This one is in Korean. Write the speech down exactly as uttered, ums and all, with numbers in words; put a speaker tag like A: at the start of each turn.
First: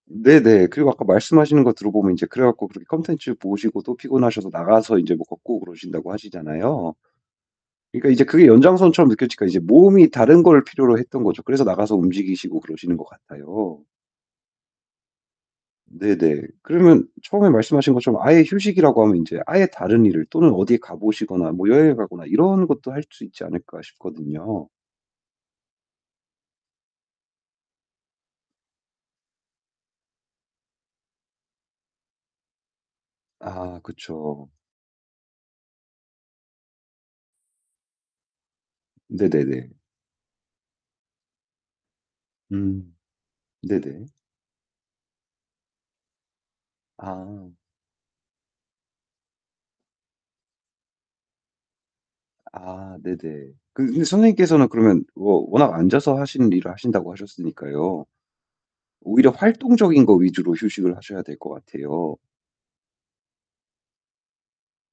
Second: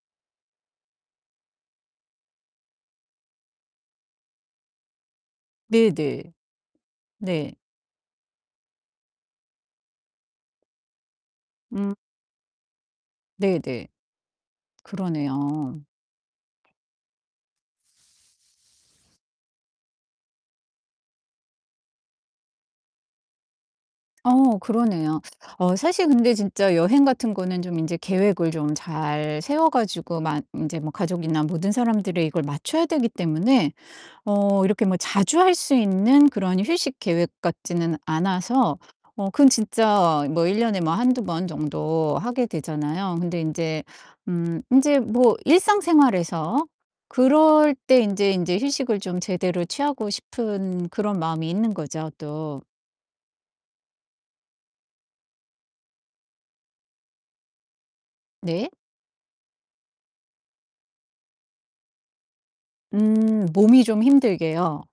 A: 네네. 그리고 아까 말씀하시는 거 들어 보면 이제 그래 가지고 그렇게 콘텐츠 보시고 또 피곤하셔서 나가서 인제 뭐 걷고 그러신다고
B: 네네.
A: 하시잖아요.
B: 네.
A: 그러니까 이제 그게 연장선처럼 느껴지니까 이제 몸이 다른 걸 필요로 했던 거죠. 그래서
B: 음.
A: 나가서 움직이시고 그러시는 것 같아요.
B: 네네. 그러네요.
A: 네네. 그러면 처음에 말씀하신 것처럼 아예 휴식이라고 하면 인제 아예 다른 일을 또는 어디 가 보시거나 뭐 여행을 가거나 '이런 것도 할 수 있지 않을까?'
B: 어
A: 싶거든요.
B: 그러네요. 어 사실 근데 진짜 여행 같은 거는 좀 인제 계획을 좀 잘 세워 가지고 만 인제 뭐 가족이나 모든 사람들이 이걸 맞춰야 되기 때문에
A: 아 그쵸.
B: 어 이렇게 뭐 자주 할 수 있는 그런 휴식 계획 같지는 않아서 어 그건
A: 네네네.
B: 진짜 뭐 일 년에 뭐 한두 번 정도 하게
A: 음
B: 되잖아요. 근데 인제
A: 네네.
B: 음 인제 뭐 일상생활에서
A: 아.
B: 그럴 때 인제, 인제 휴식을 좀 제대로 취하고 싶은 그런 마음이 있는 거죠 또.
A: 아 네네. 그 근데 선생님께서는 그러면 워 워낙 앉아서 하시는 일을 하신다고 하셨으니까요.
B: 네.
A: 오히려 활동적인 거 위주로 휴식을 하셔야 될 것 같아요.
B: 음 몸이 좀 힘들게요.